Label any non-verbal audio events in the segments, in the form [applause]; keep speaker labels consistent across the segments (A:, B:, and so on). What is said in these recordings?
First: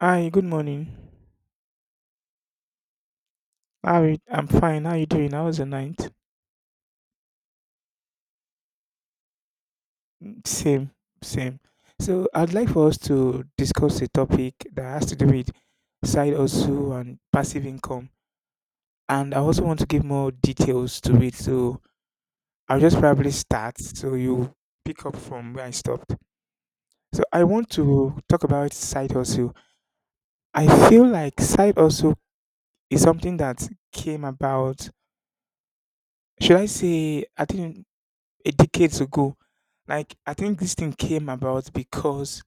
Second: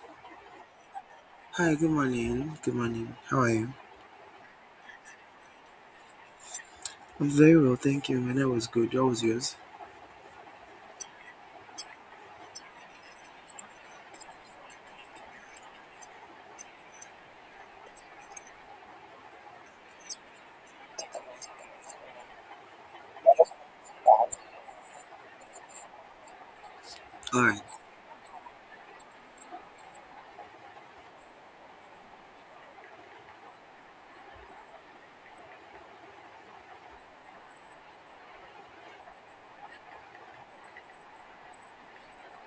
A: Hi, good morning.
B: Hi, good morning. Good morning. How are you?
A: How are you? I'm fine. How you doing? How was the night?
B: I'm very well, thank you. My night was good. What was yours?
A: Mm, same, same. So I'd like for us to discuss a topic that has to do with side hustle and passive income. And I also want to give more details to it. So I'll just probably start so you pick up from where I stopped. So I
B: Alright.
A: want to talk about side hustle. I feel like side hustle is something that came about. Should I say, I think, a decades ago. Like I think this thing came about because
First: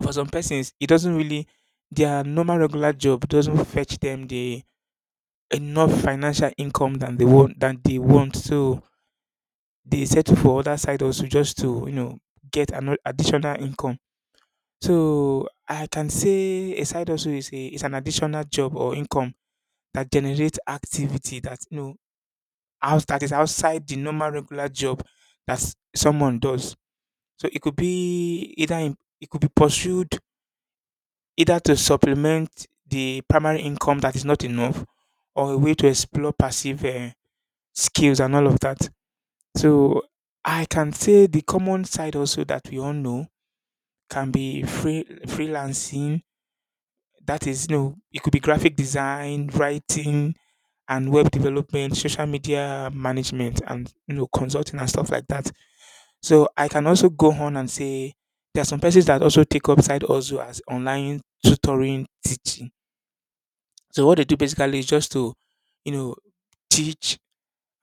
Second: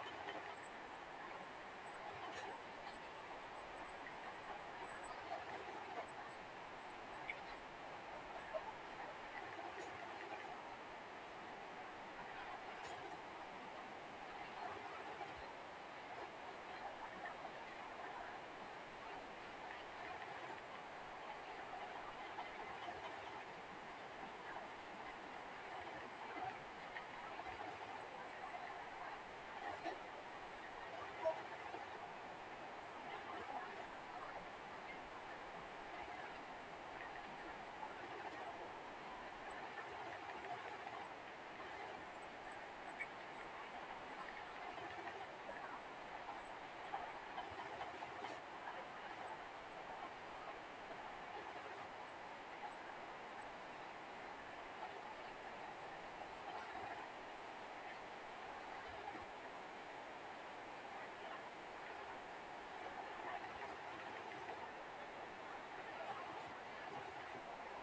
A: for some persons it doesn't really their normal regular job doesn't fetch them the enough financial income than they want. So they settle for other side also just to get an additional income. So I can say a side also is an additional job or income that generates activity that is outside the normal regular job that someone does. So it could be pursued either to supplement the primary income that is not enough, or a way to explore passive skills and all of that. So I can say the common side also that we all know can be freelancing. That is it could be graphic design, writing, and web development, social media management, and consulting and stuff like that. So I can also go on and say there are some persons that also take up side also as online tutoring teaching. So what they do basically is just to, you know, teach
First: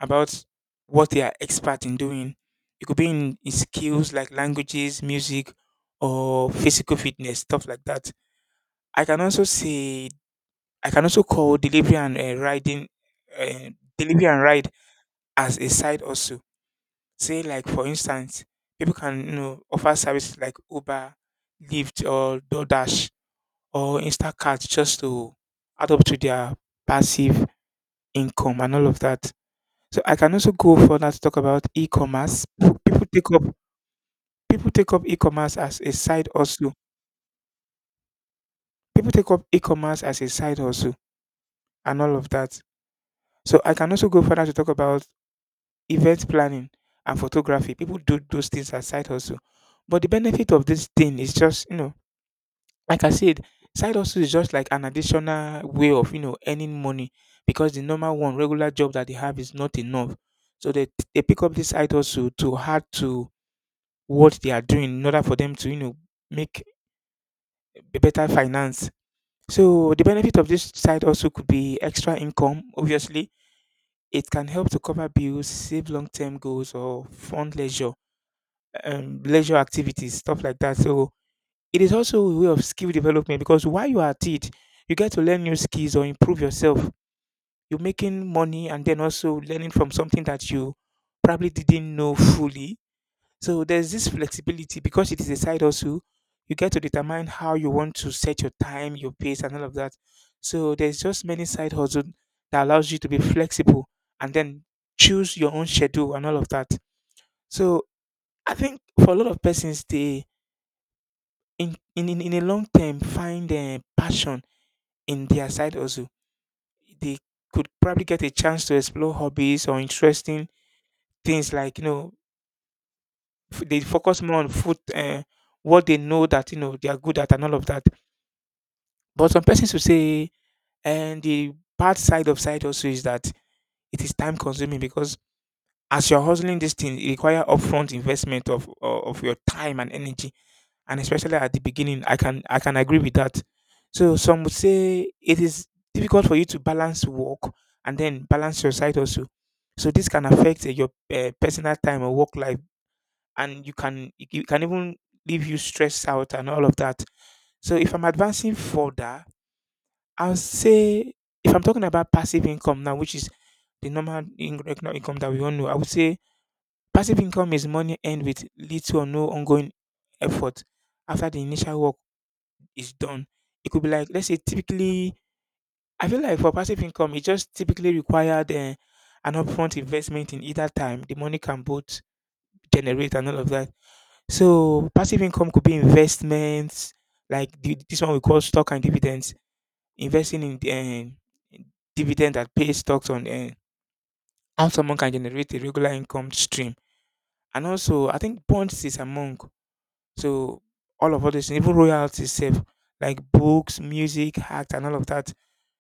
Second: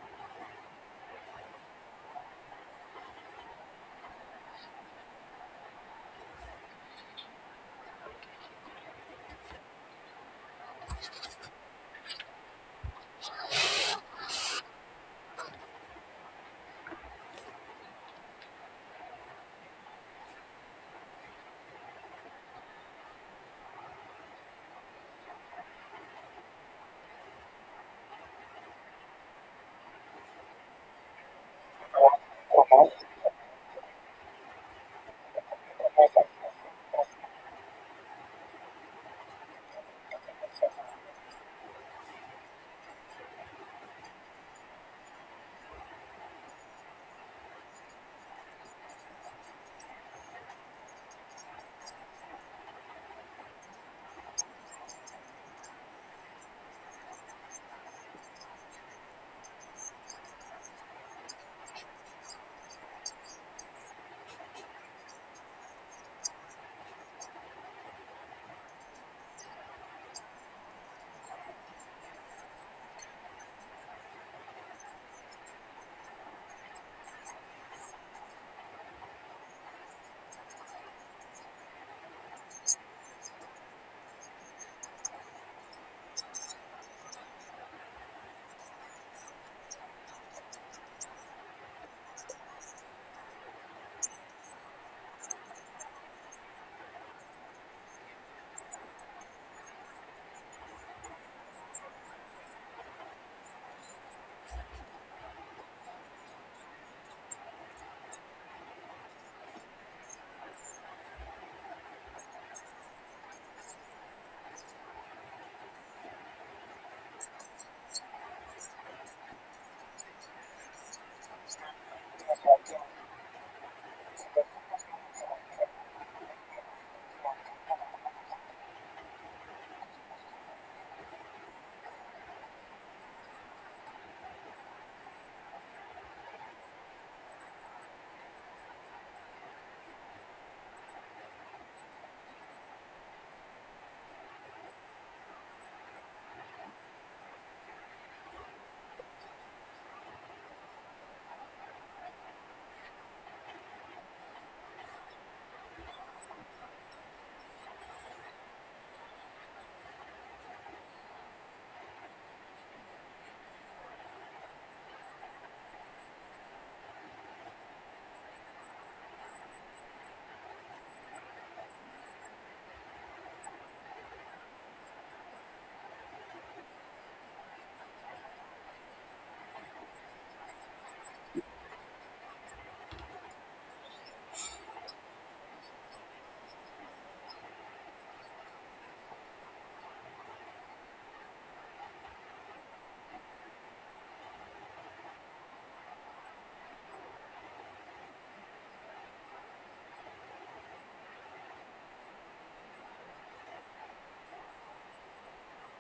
A: about what they are expert in doing. It could be in skills like languages, music, or physical fitness, stuff like that. I can also say I can also call delivery and riding, uh, delivery and ride as a side also. Say, like, for instance, people can offer services like Uber, Lyft or DoorDash or Instacart just to add up to their passive income and all of that. So I can also go further to talk about e-commerce. People people take up people take up e-commerce as a side hustle. People take up e-commerce as a side hustle and all of that. So I can also go further to talk about event planning and photography. People do those things as side hustle. But the benefit of this thing is just like I said, side hustle is just like an additional way of earning money because the normal one, regular job that they have is not enough. So they pick up this side hustle to add to what they are doing in order for them to make a better finance. So the benefit of this side also could be extra income, obviously. It can help to cover bills, save long-term goals, or fund leisure activities, stuff like that. So it is also a way of skill development because while you are at it, you get to learn new skills or improve yourself. You're making money and then also learning from something that you probably didn't know fully. So there's this flexibility because it is a side also. You get to determine how you want to set your time, your pace, and all of that. So there's just many side hustles that allows you to be flexible and then choose your own schedule and all of that. So I think for a lot of persons, they in a long term find passion in their side also. They could probably get a chance to explore hobbies or interesting things like they focus more on food, what they know that they are good at, and all of that. But some persons will say, and the bad side of side also is that it is time consuming because as you're hustling this thing it require upfront investment of your time and energy, and especially at the beginning I can agree with that. So some would say it is difficult for you to balance work and then balance your side also. So this can affect your personal time or work life, and you can it can even leave you stressed out and all of that. So if I'm advancing further, I'll say, if I'm talking about passive income now, which is the normal economic income that we all know, I would say passive income is money earned with little or no ongoing effort after the initial work is done. It could be like, let's say, typically, I feel like for passive income, it just typically required an upfront investment in either time. The money can both generate and all of that. So passive income could be investments, like this one we call stock and dividends, investing in the, uh, dividend that pays stocks on how someone can generate a regular income stream. And also, I think bonds is among. So all of all this, even royalties, safe like books, music, art, and all of that.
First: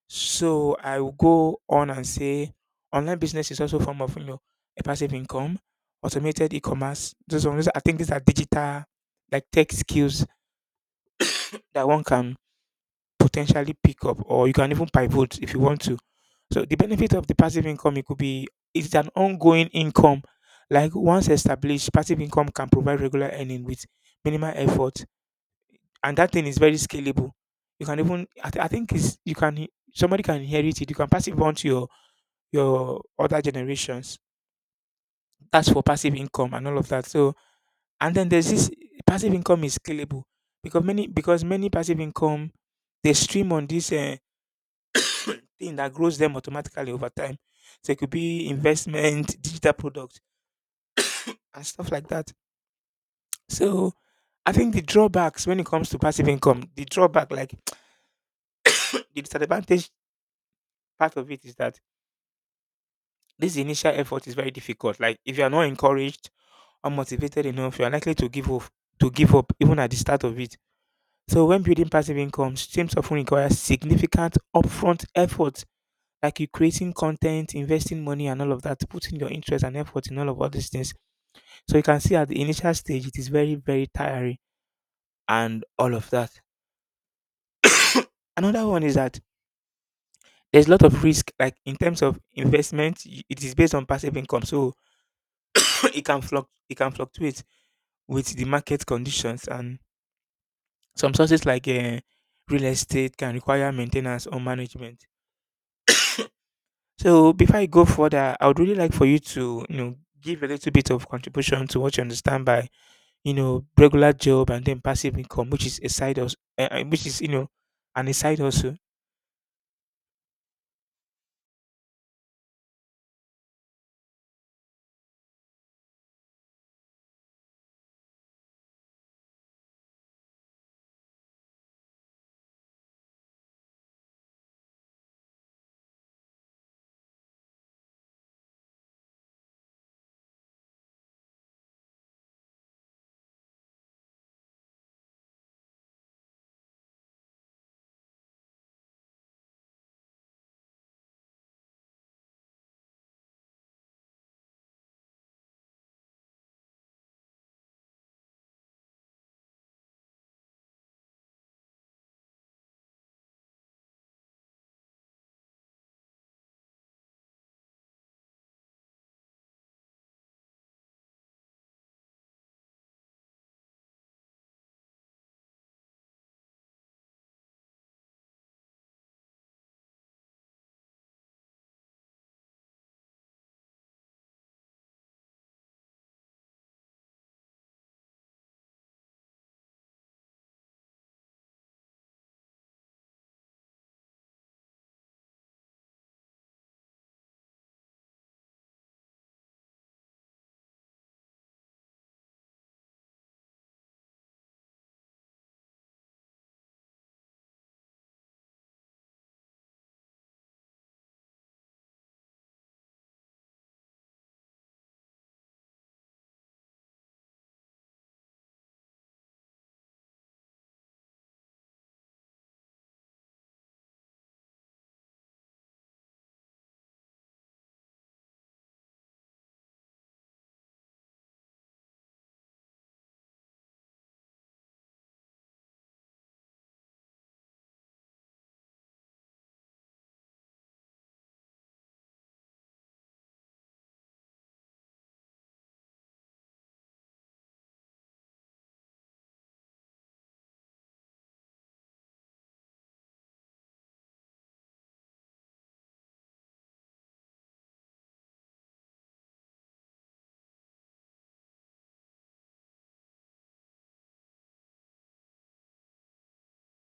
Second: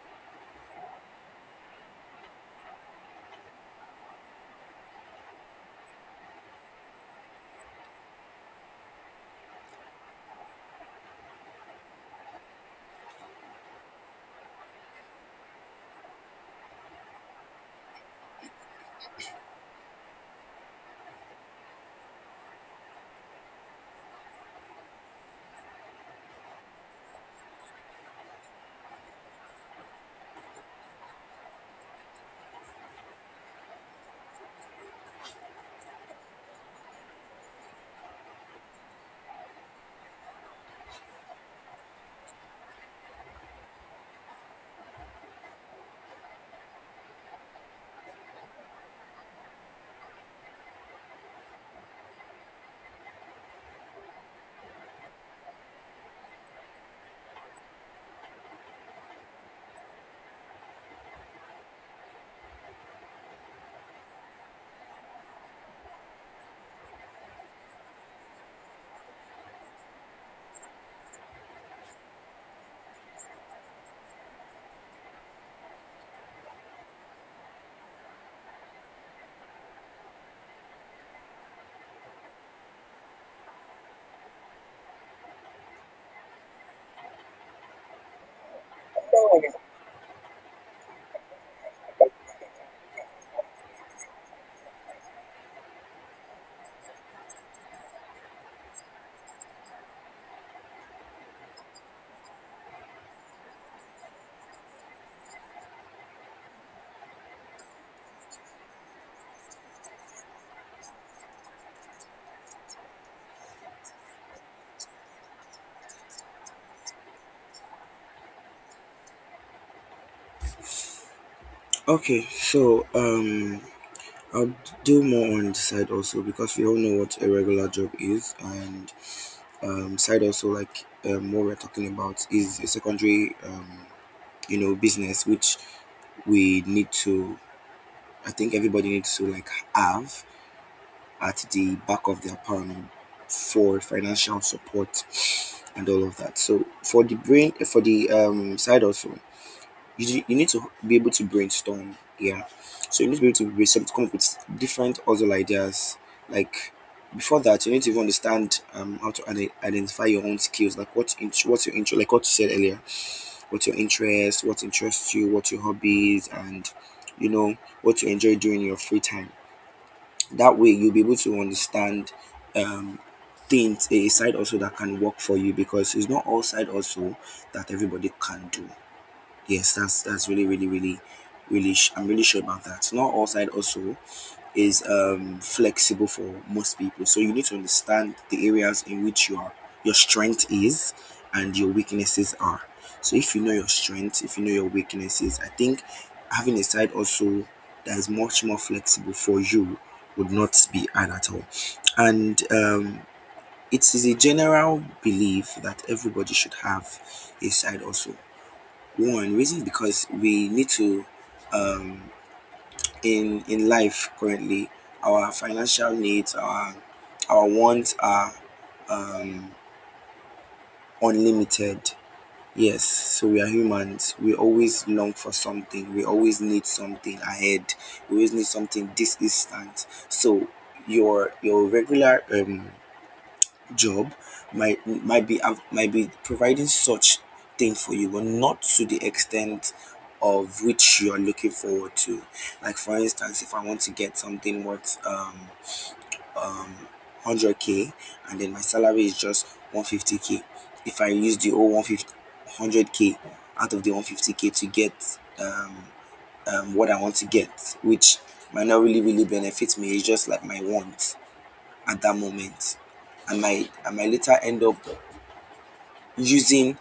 A: So I will go on and say online business is also a form of, you know, a passive income, automated e-commerce. I think these are digital like tech skills that one can potentially pick up, or you can even pivot if you want to. So the benefit of the passive income, it could be, it's an ongoing income. Like once established, passive income can provide regular earning with minimal effort, and that thing is very scalable. You can even I think is you can somebody can inherit it. You can pass it on to your other generations. That's for passive income and all of that. So, and then there's this, passive income is scalable because many passive income they stream on this thing that grows them automatically over time. So it could be investment, digital product, and stuff like that. So I think the drawbacks when it comes to passive income, the drawback, like, [tsk] the disadvantage part of it is that this initial effort is very difficult. Like if you are not encouraged unmotivated enough, you are likely to give up even at the start of it. So when building passive income streams often require significant upfront effort, like you creating content, investing money and all of that, putting your interest and effort in all of all these things. So you can see at the initial stage it is very, very tiring and all of that. Another one is that there's a lot of risk, like in terms of investment, it is based on passive income. So [coughs] [clears throat] it can fluctuate with the market conditions, and some sources like real estate can require maintenance or management. So before I go further, I would really like for you to give a little bit of contribution to what you understand by regular job and then passive income, which is a side hustle, which is an a side hustle.
B: Okay, so I'll do more on the side also because we all know what a regular job is, and side also, like what we're talking about is a secondary, you know, business which we need to, I think everybody needs to like have at the back of their palm for financial support and all of that. So for the brain, for the side also, you need to be able to brainstorm. Yeah. So you need to be able to brainstorm to come up with different other ideas. Like before that, you need to even understand how to identify your own skills. Like what's your interest? Like what you said earlier, what's your interest? What interests you? What your hobbies and, you know, what you enjoy doing in your free time. That way, you'll be able to understand um, things, a side also that can work for you because it's not all side also that everybody can do. Yes, that's really, really, really, really. I'm really sure about that. Not all side also is flexible for most people. So you need to understand the areas in which your strength is and your weaknesses are. So if you know your strengths, if you know your weaknesses, I think having a side also that is much more flexible for you would not be hard at all. And it is a general belief that everybody should have a side also. One reason is because we need to, um, in life currently. Our financial needs, our wants are um, unlimited. Yes, so we are humans. We always long for something. We always need something ahead. We always need something this instant. So your regular job might might be providing such thing for you, but not to the extent of which you're looking forward to. Like for instance, if I want to get something worth um 100k, and then my salary is just 150k. If I use the whole 100k out of the 150k to get what I want to get, which might not really benefit me, it's just like my want at that moment. I might later end up using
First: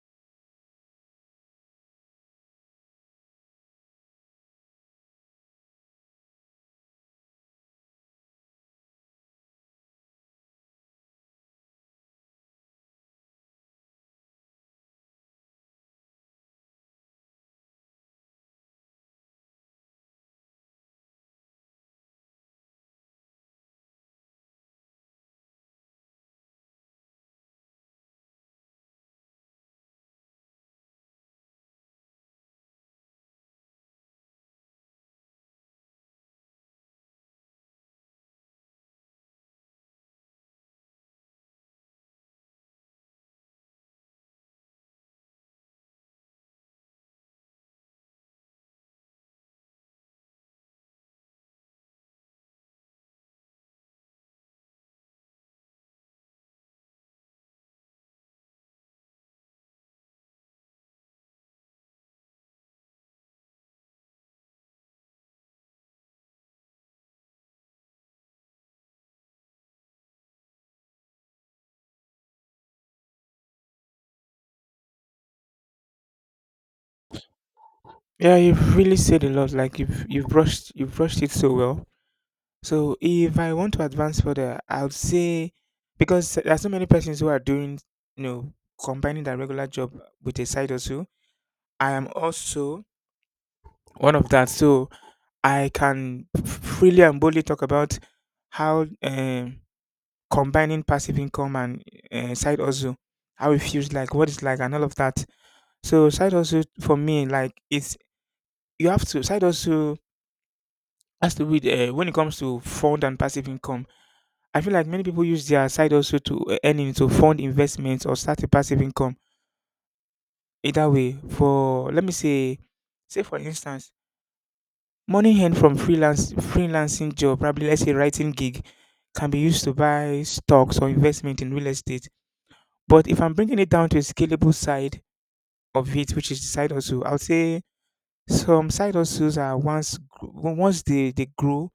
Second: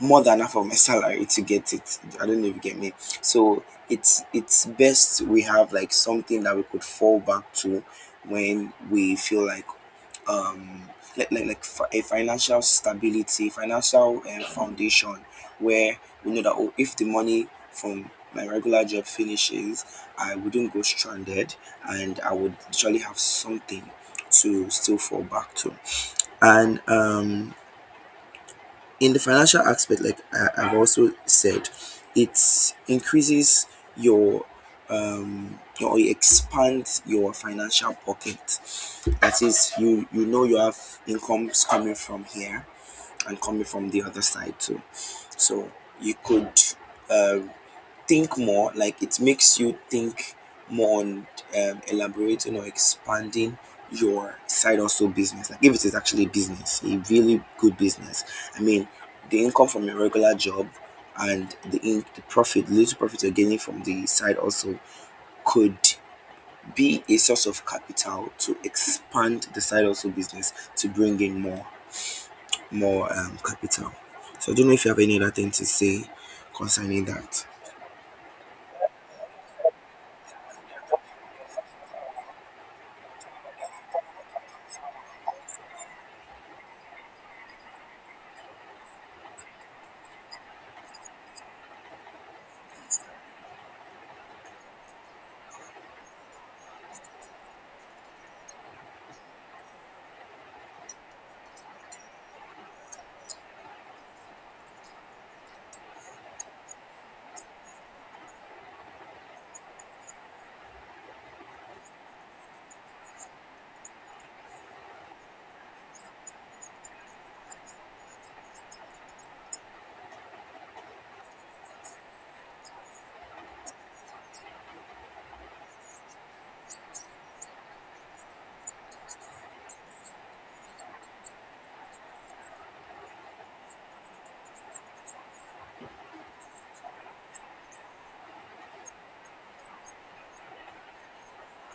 B: more than half of my salary to get it. I don't know if you get me. So it's best we have like something that we could fall back to when we feel like um like, a financial stability, financial foundation where we know that, oh, if the money from my regular job finishes, I wouldn't go stranded and I would actually have something to still fall back to. And in the financial aspect, like I, I've also said, it increases your your, or it expands your financial pocket. That is, you know, you have incomes coming from here and coming from the other side too, so you could, uh, think more. Like it makes you think more on elaborating or expanding your side hustle business, like if it is actually a business, a really good business. I mean, the income from your regular job and the, the profit, the little profit you're gaining from the side also could be a source of capital to expand the side hustle business to bring in more more capital. So I don't know if you have any other thing to say concerning that.
A: Yeah, you've really said a lot. Like you've brushed it so well. So if I want to advance further, I would say, because there are so many persons who are doing, you know, combining their regular job with a side hustle. I am also one of that. So I can freely and boldly talk about how combining passive income and side hustle, how it feels like, what it's like, and all of that. So side hustle for me, like, it's you have to side hustle has to be, when it comes to fund and passive income. I feel like many people use their side hustle to earn in to fund investments or start a passive income. Either way, for let me say, say for instance, money earned from freelance freelancing job, probably, let's say, writing gig, can be used to buy stocks or investment in real estate. But if I'm bringing it down to a scalable side of it, which is the side hustle, I would say some side hustles once they grow,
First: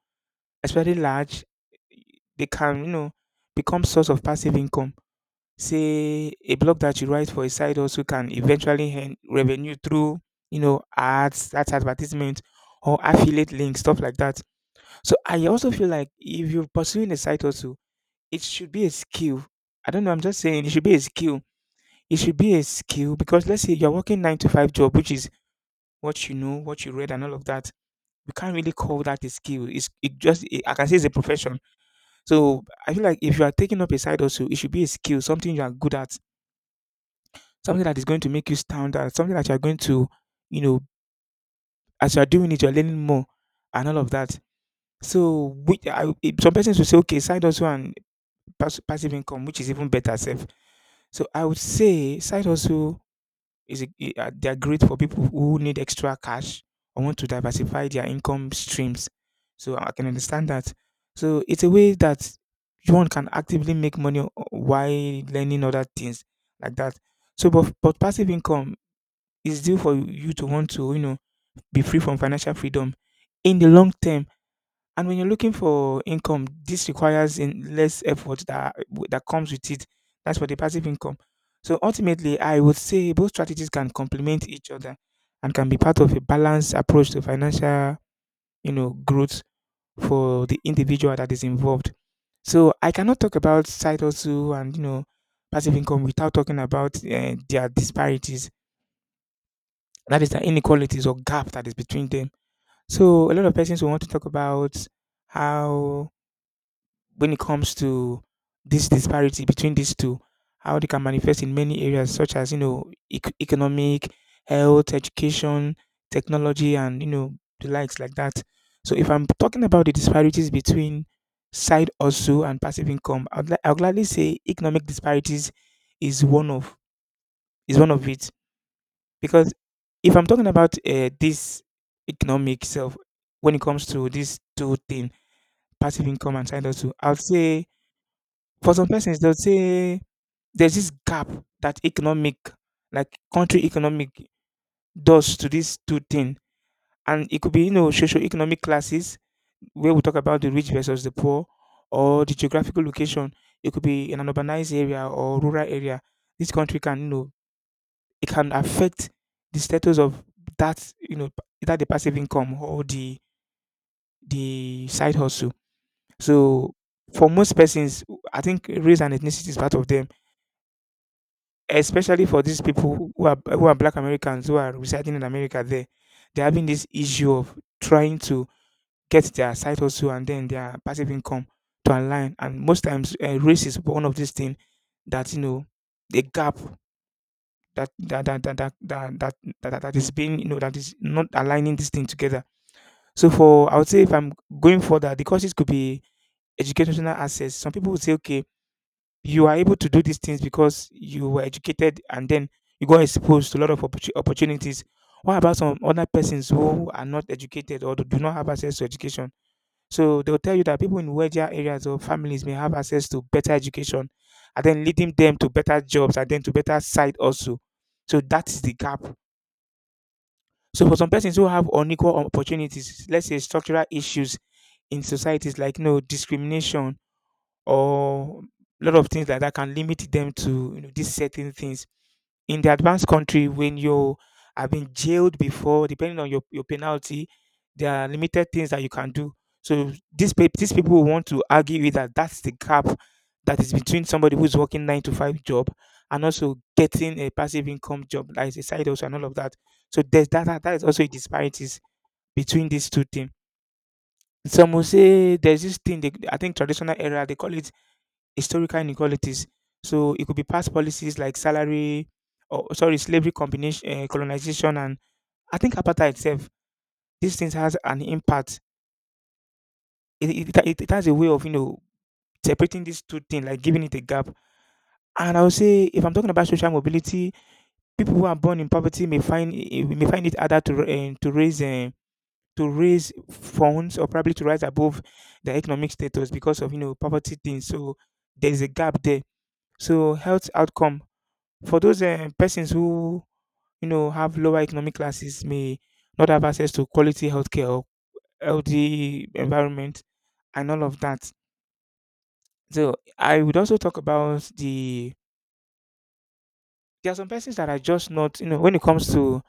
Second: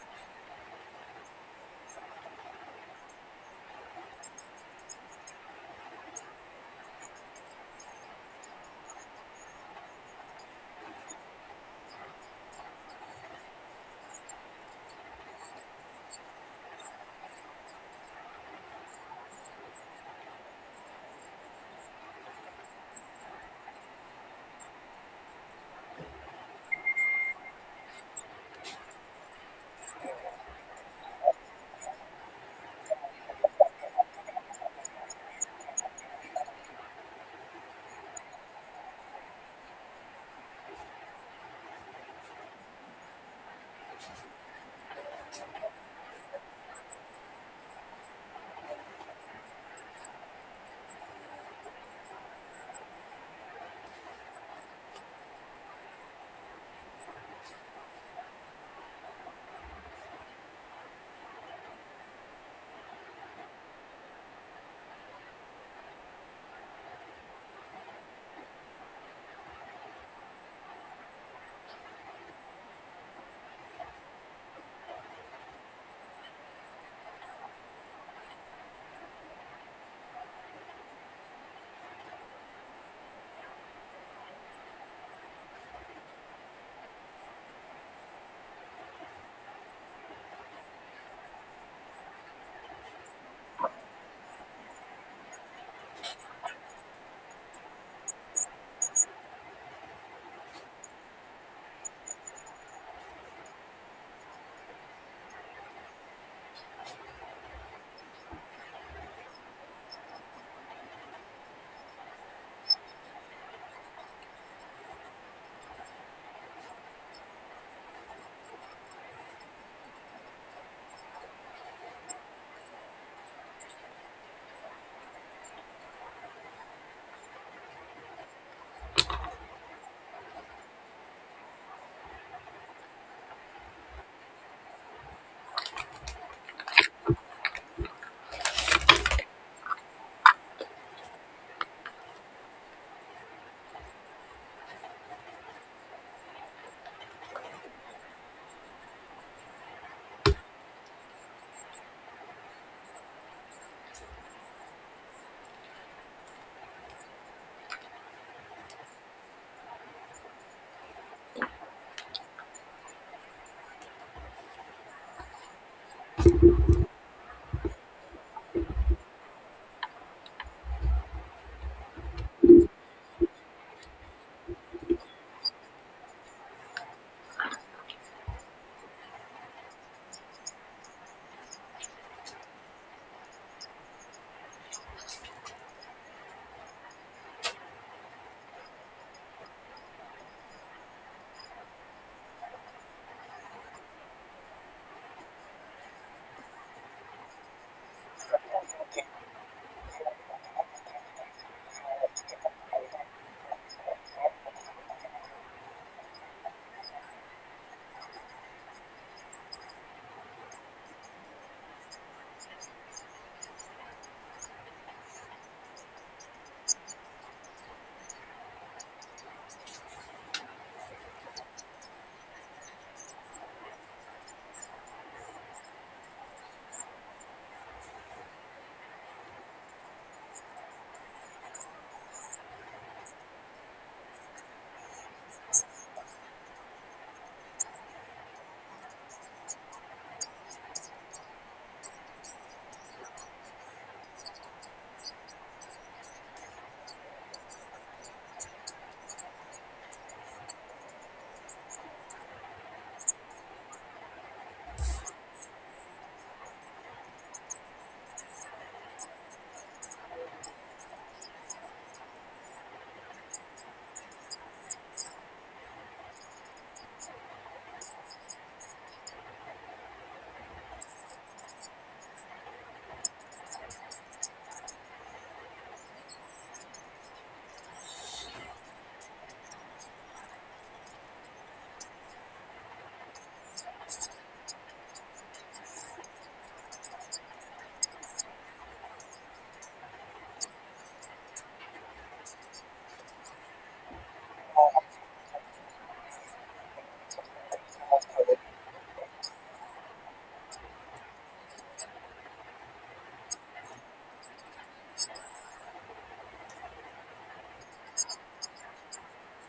A: especially large, they can, become source of passive income. Say a blog that you write for a side also can eventually earn revenue through, ads, that's advertisement or affiliate links, stuff like that. So I also feel like if you're pursuing a side hustle, it should be a skill. I don't know, I'm just saying it should be a skill. It should be a skill because let's say you're working 9-to-5 job, which is what you know, what you read, and all of that. You can't really call that a skill. It's it just it, I can say it's a profession. So I feel like if you are taking up a side hustle, it should be a skill, something you are good at, something that is going to make you stand out, something that you are going to, you know, as you are doing it, you're learning more, and all of that. Some persons will say, okay, side hustle, and passive income, which is even better safe. So I would say side hustle is a e ah, they are great for people who need extra cash or want to diversify their income streams. So I can understand that. So it's a way that one can actively make money o while learning other things like that. But passive income is due for you to want to, be free from financial freedom in the long term. And when you're looking for income, this requires in less effort that comes with it. That's for the passive income. So ultimately, I would say both strategies can complement each other and can be part of a balanced approach to financial, growth for the individual that is involved. So I cannot talk about side hustle and passive income without talking about their disparities. That is the inequalities or gap that is between them. So a lot of persons will want to talk about how when it comes to this disparity between these two, how they can manifest in many areas such as economic, health, education, technology, and the likes like that. So if I'm talking about the disparities between side hustle and passive income, I'll gladly say economic disparities is one of is one of it because if I'm talking about this economic self when it comes to these two things, passive income and side hustle, I will say for some persons, they'll say there's this gap that economic, like country economic, does to these two things. And it could be, socio-economic classes, where we talk about the rich versus the poor, or the geographical location. It could be in an urbanized area or rural area. This country can, it can affect the status of that, either the passive income or the side hustle. So for most persons, I think race and ethnicity is part of them. Especially for these people who are Black Americans who are residing in America there. They're having this issue of trying to get their side hustle and then their passive income to align. And most times, race is one of these things that the gap that that that that that that, that, that that is being that is not aligning this thing together. So for I would say if I'm going for that, the causes could be educational access. Some people would say, okay, you are able to do these things because you were educated and then you got exposed to a lot of opportunities. What about some other persons who are not educated or do not have access to education? So they'll tell you that people in wealthier areas or families may have access to better education and then leading them to better jobs and then to better side also. So that is the gap. So for some persons who have unequal opportunities, let's say structural issues in societies like discrimination or a lot of things like that can limit them to these certain things. In the advanced country, when you have been jailed before, depending on your penalty, there are limited things that you can do. So these people will want to argue with that that's the gap that is between somebody who's working nine to five job and also getting a passive income job that is a side hustle and all of that. So there's that that is also a disparities between these two things. Some will say there's this thing I think traditional era they call it historical inequalities. So it could be past policies like salary, or sorry, slavery combination, colonization, and I think apartheid itself. These things has an impact. It has a way of separating these two things, like giving it a gap. And I would say, if I'm talking about social mobility, people who are born in poverty may find it harder to raise funds or probably to rise above their economic status because of poverty things. So there is a gap there. So health outcome. For those persons who have lower economic classes may not have access to quality healthcare or healthy environment and all of that. So I would also talk about there are some persons that are just not when it comes to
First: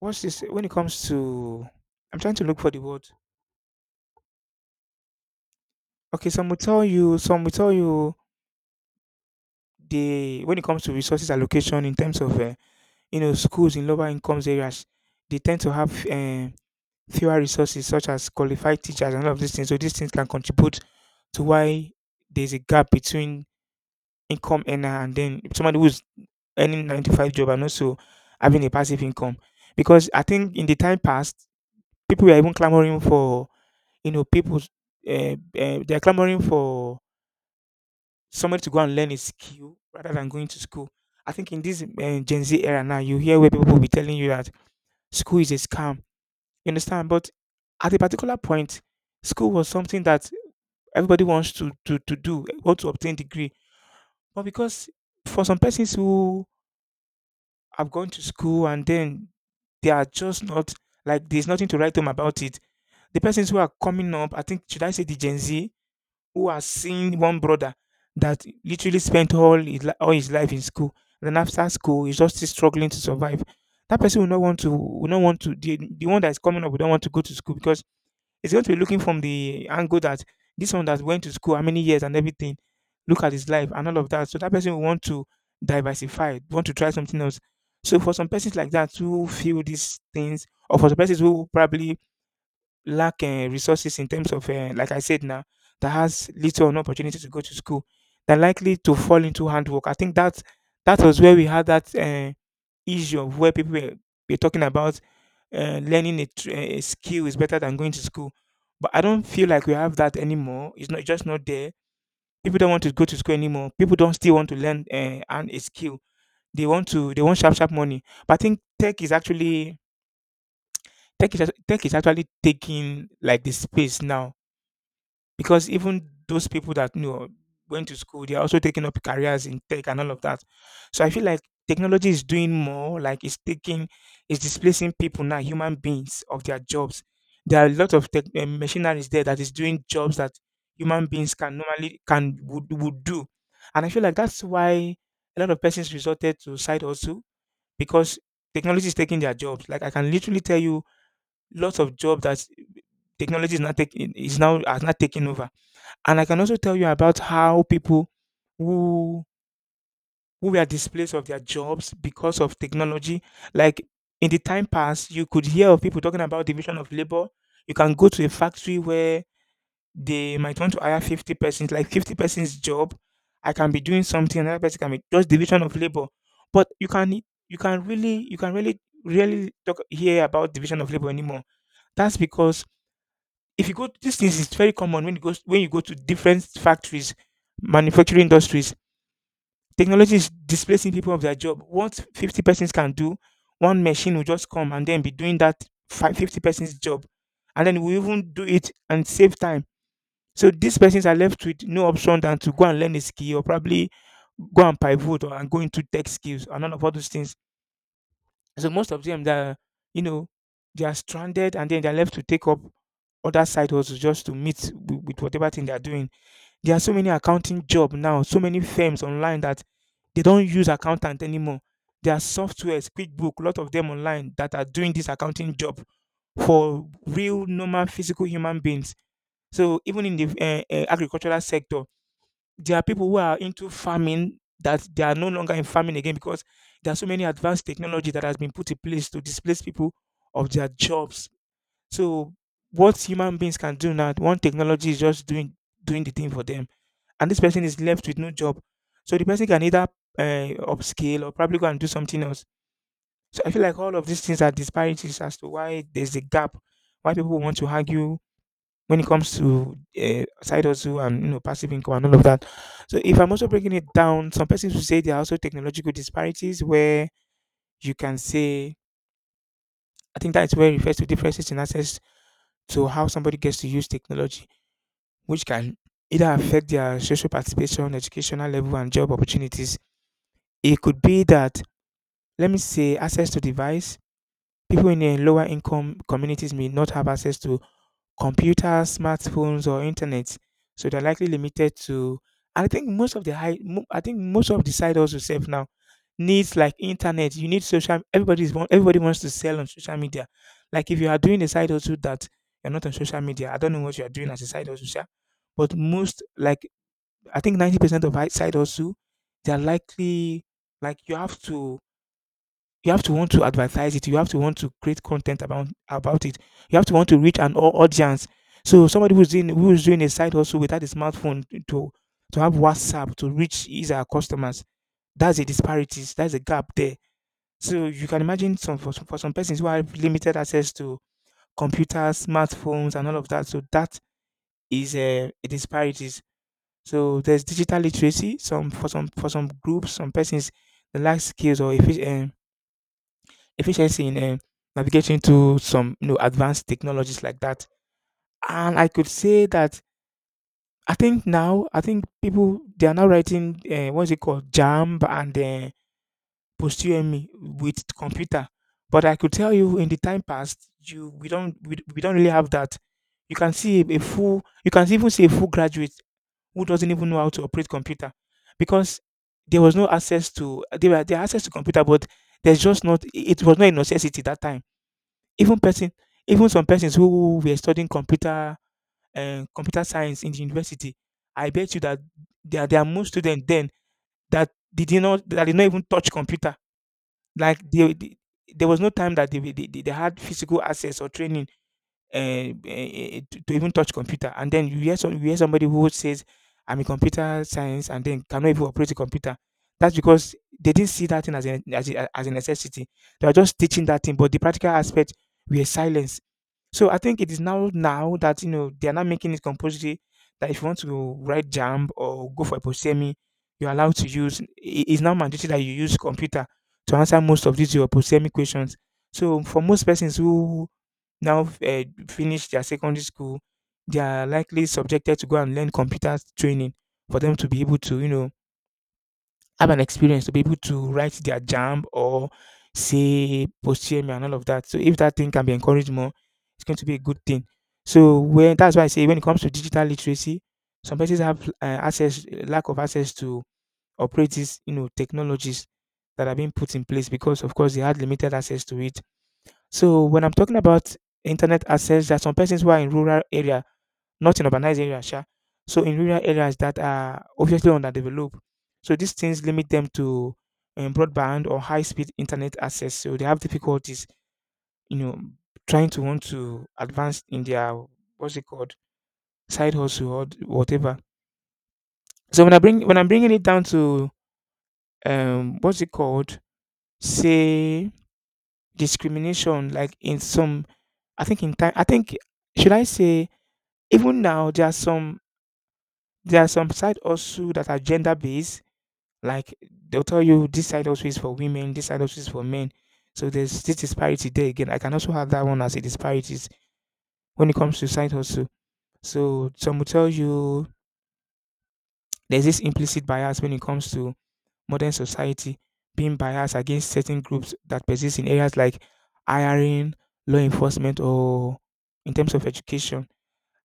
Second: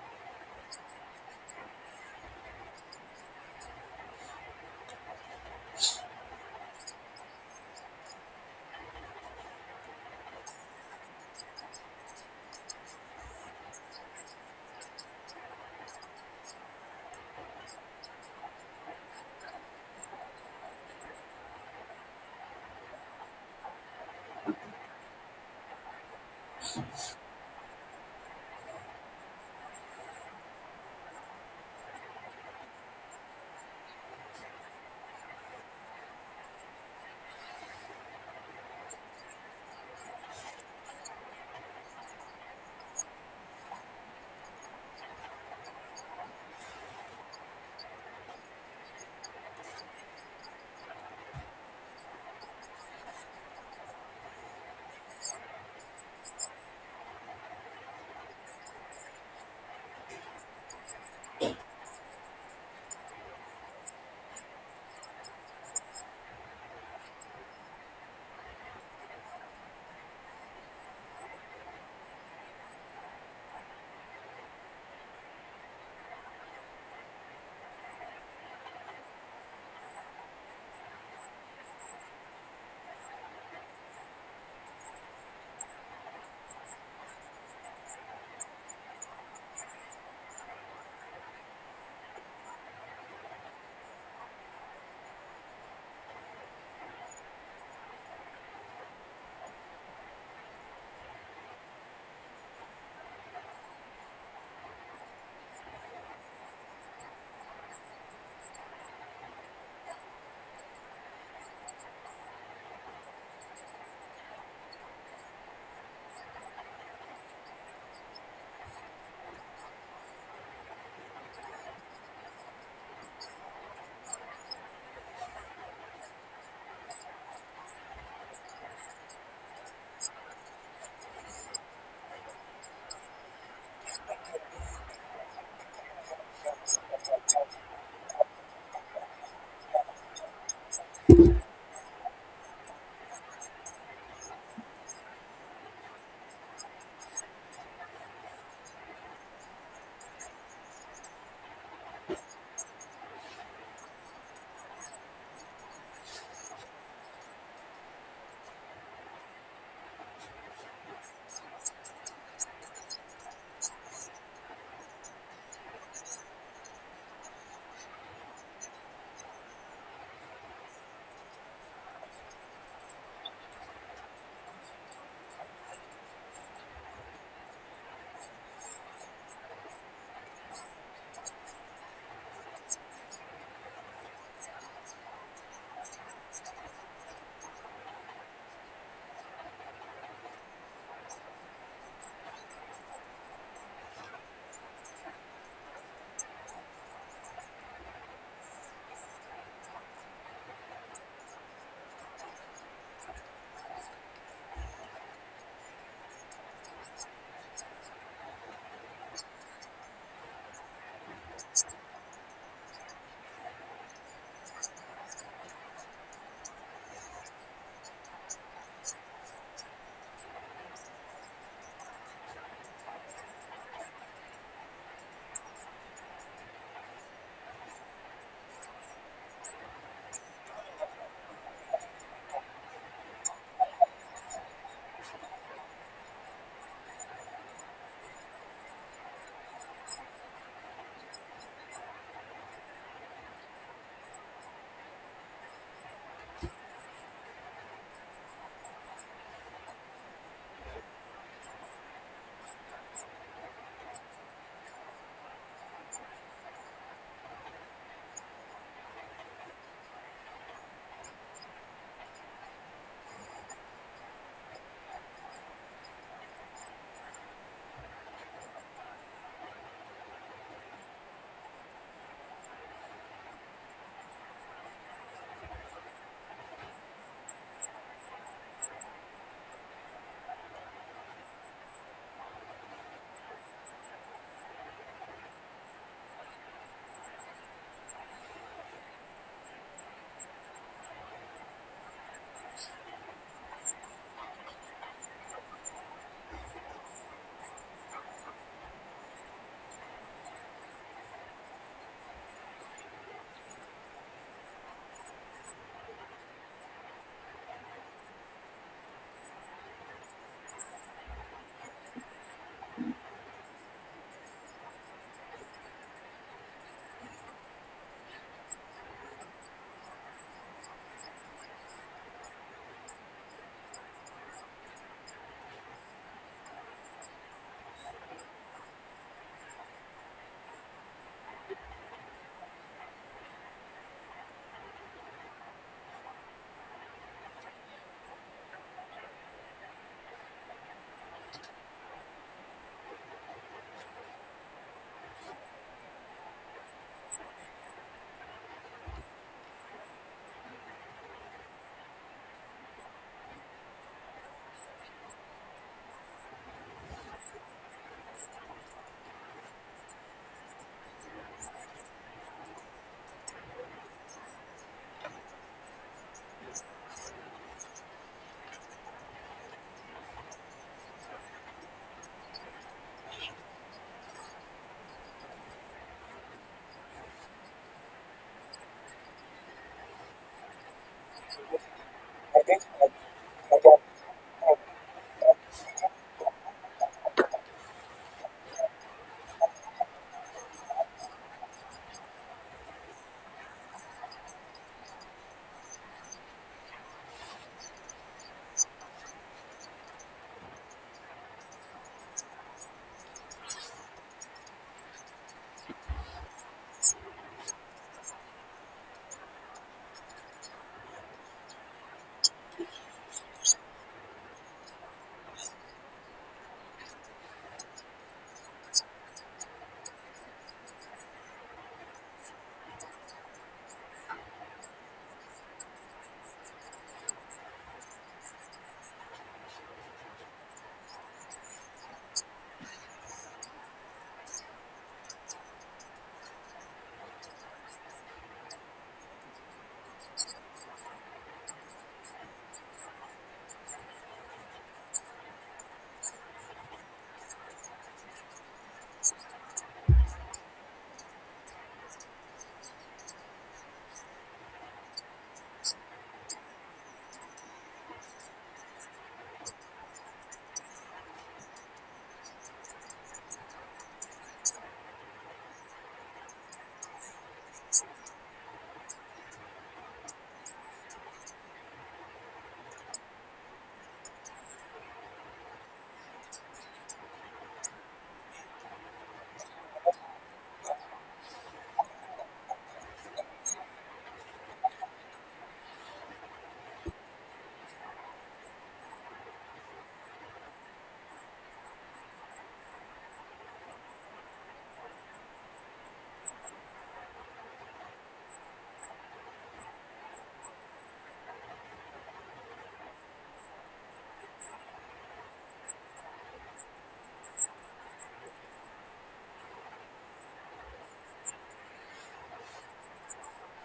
A: what's this when it comes to I'm trying to look for the word. Okay, some will tell you the when it comes to resources allocation in terms of you know schools in lower incomes areas they tend to have fewer resources such as qualified teachers and all of these things. So these things can contribute to why there's a gap between income earner and then somebody who's earning 95 job and also having a passive income. Because I think in the time past, people were even clamoring for, people, they're clamoring for somebody to go and learn a skill rather than going to school. I think in this Gen Z era now, you hear where people will be telling you that school is a scam. You understand? But at a particular point, school was something that everybody wants to do, want to obtain degree. But because for some persons who have gone to school and then they are just not like there's nothing to write home about it. The persons who are coming up, I think should I say the Gen Z who are seeing one brother that literally spent all his life in school, then after school he's just still struggling to survive. That person will not want the one that is coming up will not want to go to school because it's going to be looking from the angle that this one that went to school, how many years and everything, look at his life and all of that. So that person will want to diversify, want to try something else. So for some persons like that who feel these things, or for the persons who probably lack resources in terms of, like I said now, that has little or no opportunity to go to school, they're likely to fall into handwork. I think that that was where we had that. Issue of where people were talking about learning a skill is better than going to school. But I don't feel like we have that anymore. It's just not there. People don't want to go to school anymore. People don't still want to learn and a skill. They want to. They want sharp sharp money. But I think tech is actually taking like the space now because even those people that, went to school, they're also taking up careers in tech and all of that. So I feel like technology is doing more, like it's displacing people now, human beings of their jobs. There are a lot of tech, machineries there that is doing jobs that human beings can normally, can, would do. And I feel like that's why a lot of persons resorted to side hustle because technology is taking their jobs. Like I can literally tell you lots of jobs that technology is not taking is now has not taken over and I can also tell you about how people who who were displaced of their jobs because of technology. Like in the time past, you could hear of people talking about division of labor. You can go to a factory where they might want to hire 50 persons, like 50 persons job. I can be doing something, another person can be just division of labor. But you can really really talk hear about division of labor anymore. That's because if you go these things is very common when you go to different factories, manufacturing industries. Technology is displacing people of their job. What 50 persons can do, one machine will just come and then be doing that 50 persons job. And then we even do it and save time. So these persons are left with no option than to go and learn a skill or probably go and pivot or and go into tech skills and none of all those things. So most of them that you know they are stranded and then they're left to take up other side hustles just to meet with whatever thing they're doing. There are so many accounting job now, so many firms online that they don't use accountant anymore. There are softwares, QuickBook, a lot of them online that are doing this accounting job for real normal physical human beings. So even in the agricultural sector, there are people who are into farming that they are no longer in farming again because there are so many advanced technology that has been put in place to displace people of their jobs. So what human beings can do now, one technology is just doing the thing for them, and this person is left with no job. So the person can either upscale or probably go and do something else. So I feel like all of these things are disparities as to why there's a gap, why people want to argue when it comes to side hustle and passive income and all of that. So if I'm also breaking it down, some persons will say there are also technological disparities where you can say I think that's where it refers to differences in access to how somebody gets to use technology, which can either affect their social participation, educational level, and job opportunities. It could be that let me say access to device. People in a lower income communities may not have access to computers, smartphones or internet, so they're likely limited to. And I think most of the high mo I think most of the side also sef now needs like internet, you need social everybody's want everybody wants to sell on social media. Like if you are doing a side hustle that you're not on social media, I don't know what you are doing as a side hustle sha, but most like I think 90% of hi side hustle, they are likely like you have to want to advertise it. You have to want to create content about it. You have to want to reach an audience. So somebody who's doing a side hustle without a smartphone to have WhatsApp to reach his or her customers, that's a disparities. That's a gap there. So you can imagine for some persons who have limited access to computers, smartphones, and all of that. So that is a, disparities. So there's digital literacy. Some groups, some persons, the lack skills or efficient efficiency in navigating to some advanced technologies like that. And I could say that I think people they are now writing what's it called Jamb and PostUME with computer. But I could tell you in the time past, you we don't we don't really have that. You can even see a full graduate who doesn't even know how to operate computer because there was no access to there were there access to computer, but there's just not it was not a necessity that time. Even person even some persons who were studying computer science in the university, I bet you that there are more students then that that did not even touch computer. Like they there was no time that they had physical access or training to even touch computer. And then you hear you hear somebody who says, "I'm in computer science," and then cannot even operate a computer. That's because they didn't see that thing as as a necessity. They are just teaching that thing, but the practical aspect we are silenced. So I think it is now that they are not making it compulsory that if you want to write jam or go for a postsemi, you're allowed to use. It's now mandatory that you use computer to answer most of these your postsemi questions. So for most persons who now finish their secondary school, they are likely subjected to go and learn computer training for them to be able to, have an experience to be able to write their jam or say posterior and all of that. So if that thing can be encouraged more, it's going to be a good thing. So when that's why I say when it comes to digital literacy, some places have access lack of access to operate these technologies that are being put in place because of course they had limited access to it. So when I'm talking about internet access, there are some persons who are in rural area, not in urbanized area, sha. So in rural areas that are obviously underdeveloped, so these things limit them to broadband or high-speed internet access. So they have difficulties, you know, trying to want to advance in their what's it called side hustle or whatever. So when I'm bringing it down to what's it called, say discrimination, like in some, I think in time, I think should I say even now, there are some sites also that are gender based. Like they'll tell you this side also is for women, this side also is for men. So there's this disparity there again. I can also have that one as a disparities when it comes to side also. So some will tell you there's this implicit bias when it comes to modern society being biased against certain groups that persist in areas like hiring, law enforcement, or in terms of education,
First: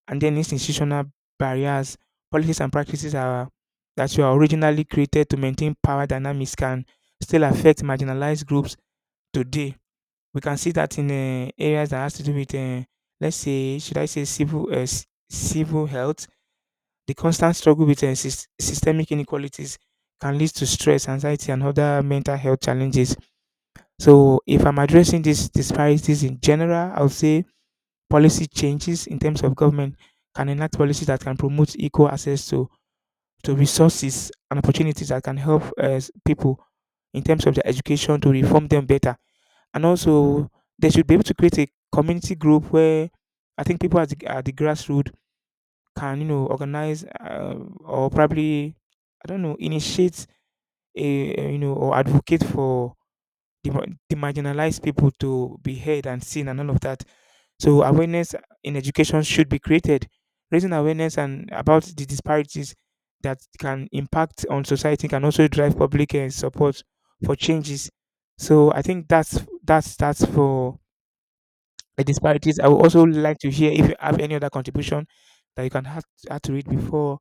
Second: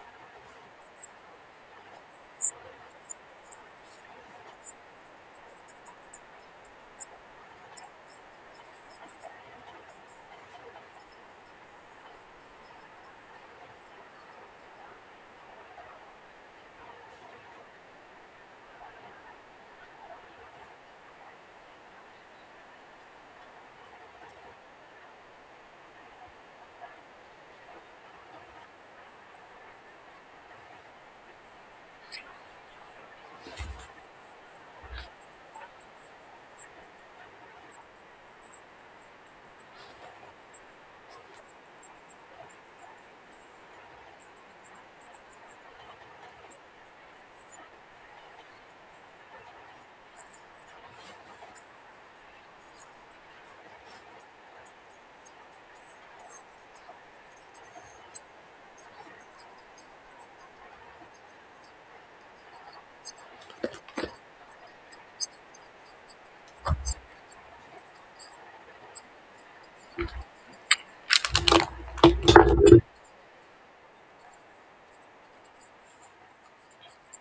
A: and then institutional barriers, policies and practices are, that were originally created to maintain power dynamics can still affect marginalized groups today. We can see that in areas that has to do with, let's say, should I say, civil health. The constant struggle with systemic inequalities can lead to stress, anxiety, and other mental health challenges. So, if I'm addressing these disparities in general, I would say policy changes in terms of government can enact policies that can promote equal access to resources and opportunities that can help people in terms of their education to reform them better. And also, they should be able to create a community group where I think people at the grassroots can, organize or probably, I don't know, initiate, a, or advocate for the marginalized people to be heard and seen and all of that. So awareness in education should be created, raising awareness and about the disparities that can impact on society can also drive public support for changes. So I think that's for the disparities. I would also like to hear if you have any other contribution that you can have add to it before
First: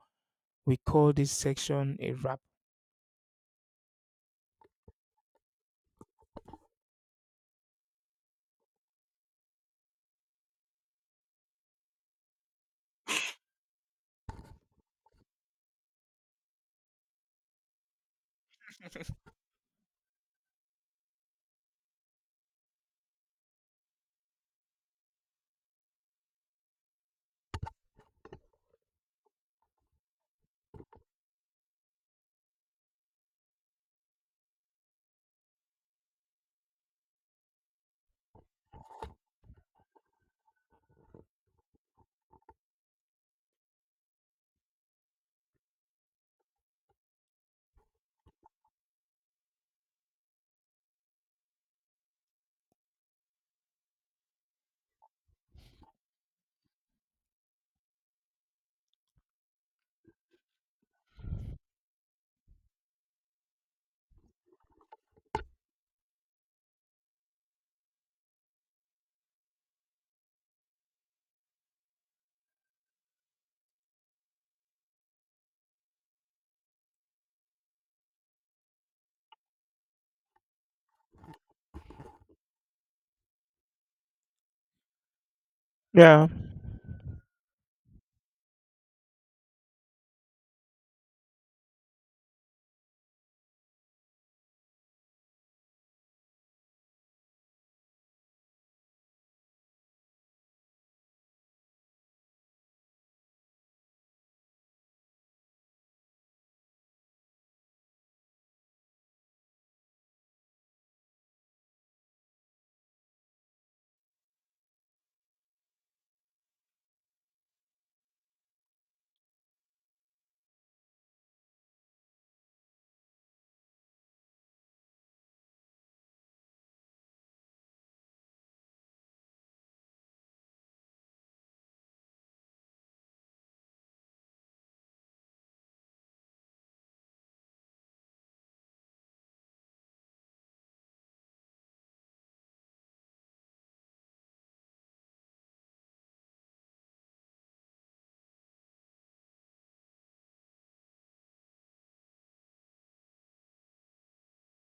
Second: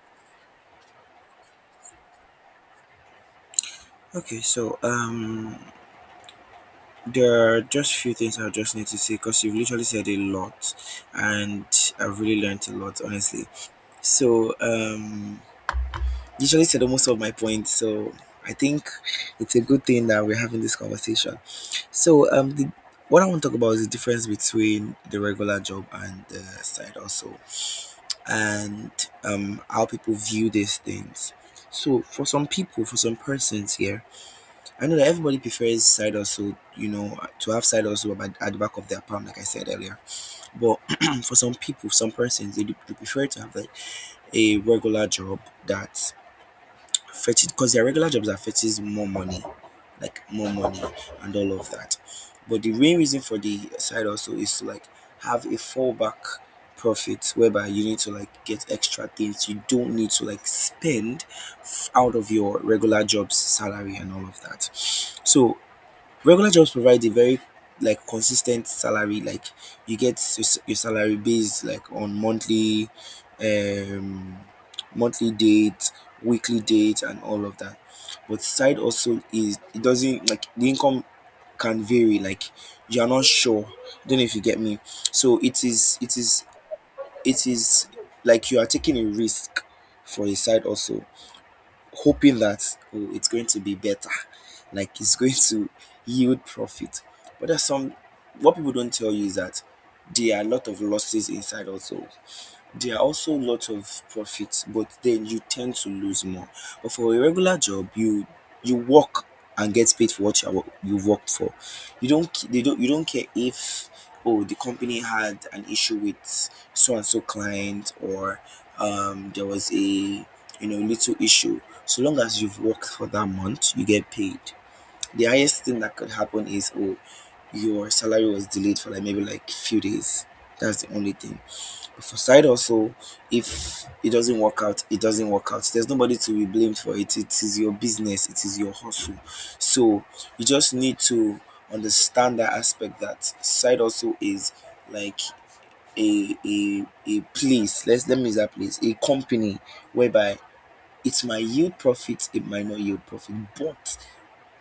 A: we call this section a wrap.
B: Okay, so there are just few things I just need to say because you've literally said a lot, and I've really learned a lot, honestly. So, you literally said almost all my points. So, I think it's a good thing that we're having this conversation. So, what I want to talk about is the difference between the regular job and the side also, and how people view these things. So, for some people, for some persons here, I know that everybody prefers side hustle, you know, to have side hustle at the back of their palm, like I said earlier. But [clears throat] for some people, some persons, they, do, they prefer to have like a regular job that fetches, because their regular jobs are fetches more money, like more money and all of that. But the main reason for the side hustle is to like have a fallback profit, whereby you need to like get extra things, you don't need to like spend out of your regular job's salary and all of that. So regular jobs provide a very like consistent salary, like you get your salary based like on monthly, um monthly date, weekly date and all of that. But side also is, it doesn't, like the income can vary, like you're not sure. Don't know if you get me. So it is it
A: Yeah.
B: is it is like you are taking a risk for a side also, hoping that, oh, it's going to be better, like it's going to yield profit. But there's some, what people don't tell you is that there are a lot of losses inside also. There are also lots of profits, but then you tend to lose more. But for a regular job, you work and get paid for what you are you worked for. You don't care if, oh, the company had an issue with so and so client, or there was a, you know, little issue. So long as you've worked for that month, you get paid. The highest thing that could happen is, oh, your salary was delayed for like maybe like few days. That's the only thing. For side hustle, if it doesn't work out, it doesn't work out. There's nobody to be blamed for it. It is your business, it is your hustle. So you just need to understand that aspect, that side also is like a place. Let's, let me use that place, a company whereby it might yield profit, it might not yield profit, but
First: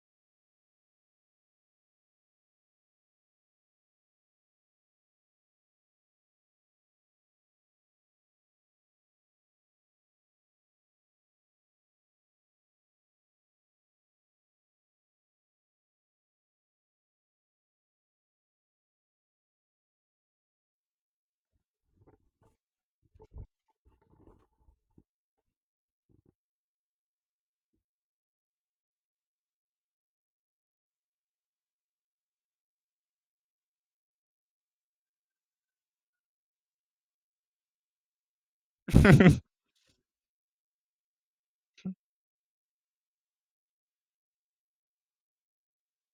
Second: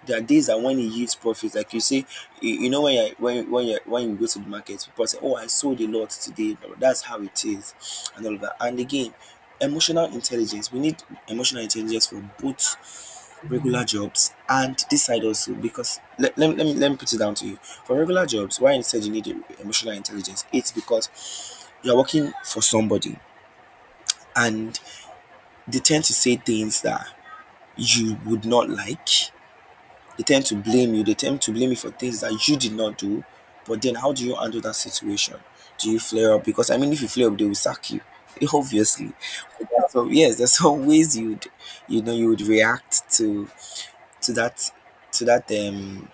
B: there are days that when it yields profits. Like you say, you know, when you go to the market, people say, "Oh, I sold a lot today." But that's how it is, and all of that. And again, emotional intelligence. We need emotional intelligence for both regular jobs and this side also, because let me put it down to you. For regular jobs, why instead you need emotional intelligence? It's because you're working for somebody, and they tend to say things that you would not like. They tend to blame you. They tend to blame you for things that you did not do. But then, how do you handle that situation? Do you flare up? Because I mean, if you flare up, they will sack you, [laughs] obviously.
A: [laughs]
B: So yes, there's [laughs] some ways you'd, you know, you would react to that to that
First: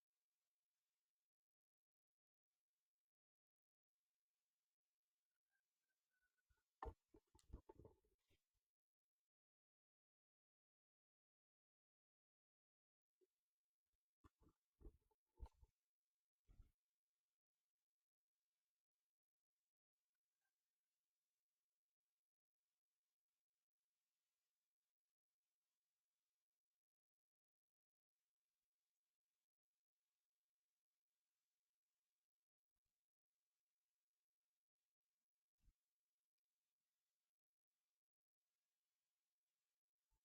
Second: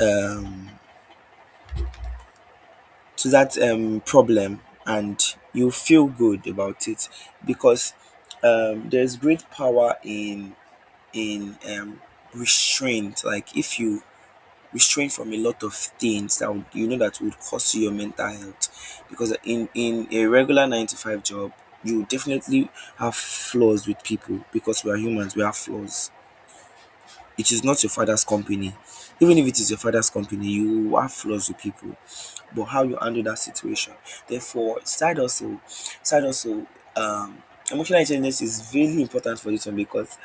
B: um to that problem, and you feel good about it because there's great power in in um restraint. Like if you restrained from a lot of things that would, you know, that would cost you your mental health, because in a regular 9 to 5 job, you definitely have flaws with people, because we are humans, we have flaws. It is not your father's company. Even if it is your father's company, you have flaws with people. But how you handle that situation? Therefore, side hustle, side hustle um emotional intelligence is really important for this one, because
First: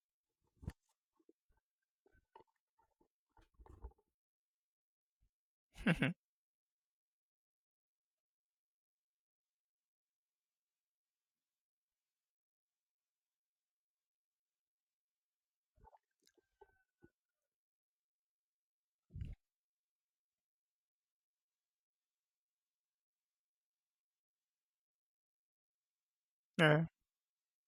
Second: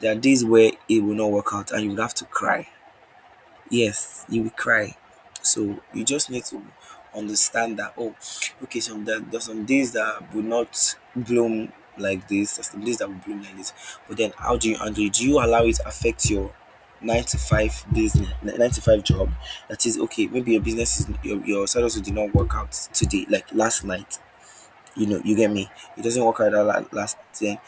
B: there are days where it will not work out and you would have to cry. Yes, you will cry. So you just need to understand that, oh, okay, some there there's some days that will not bloom like this, there's some days that will bloom like this. But then how do you handle it? Do you allow it affect your 9 to 5 job? That is, okay, maybe your business is your side hustle did not work out today, like last night. You know, you get me? It doesn't work out that
A: yeah.
B: last thing.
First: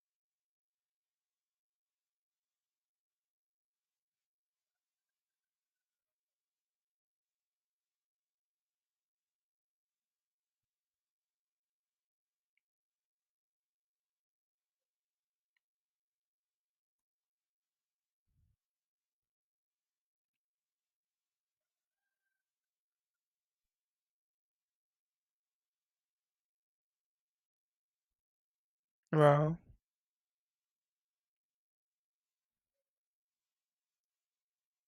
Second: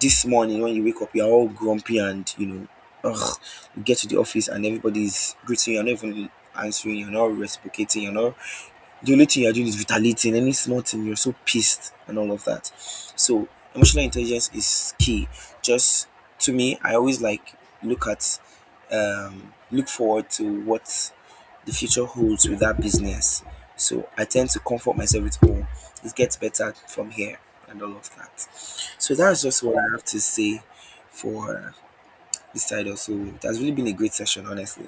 B: This morning when you wake up, you're all grumpy and, you know, ugh, you get to the office and everybody's greeting you, you're not even answering, you're not reciprocating, you're not, the only thing you're doing is retaliating. Any small thing, you're so pissed and all of that. So emotional intelligence is key. Just, to me, I always like look at look forward to what the future holds with that business. So I tend to comfort myself with, oh, it gets better from here and all of that. So that's
A: Wow.
B: just what I have to say for this side also. It has really been a great session, honestly.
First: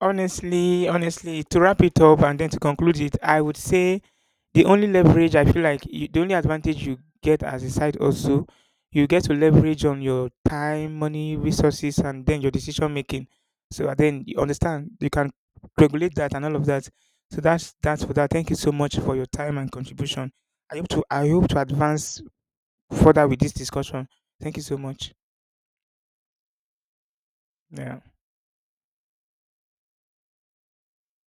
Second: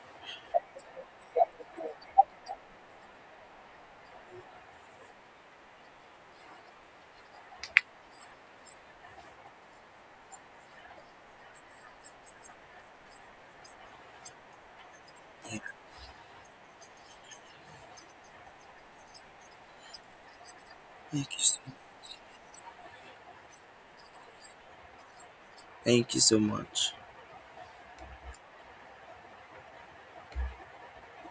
A: Honestly, honestly, to wrap it up and then to conclude it, I would say the only leverage I feel like the only advantage you get as a side also, you get to leverage on your time, money, resources, and then your decision making. So and then you understand you can
B: Yeah.
A: regulate that and all of that. So that's for that. Thank you so much for your time and contribution. I
B: thank you
A: hope to
B: so,
A: advance further with this discussion. Thank you so much.
B: thank you so much.
A: Yeah.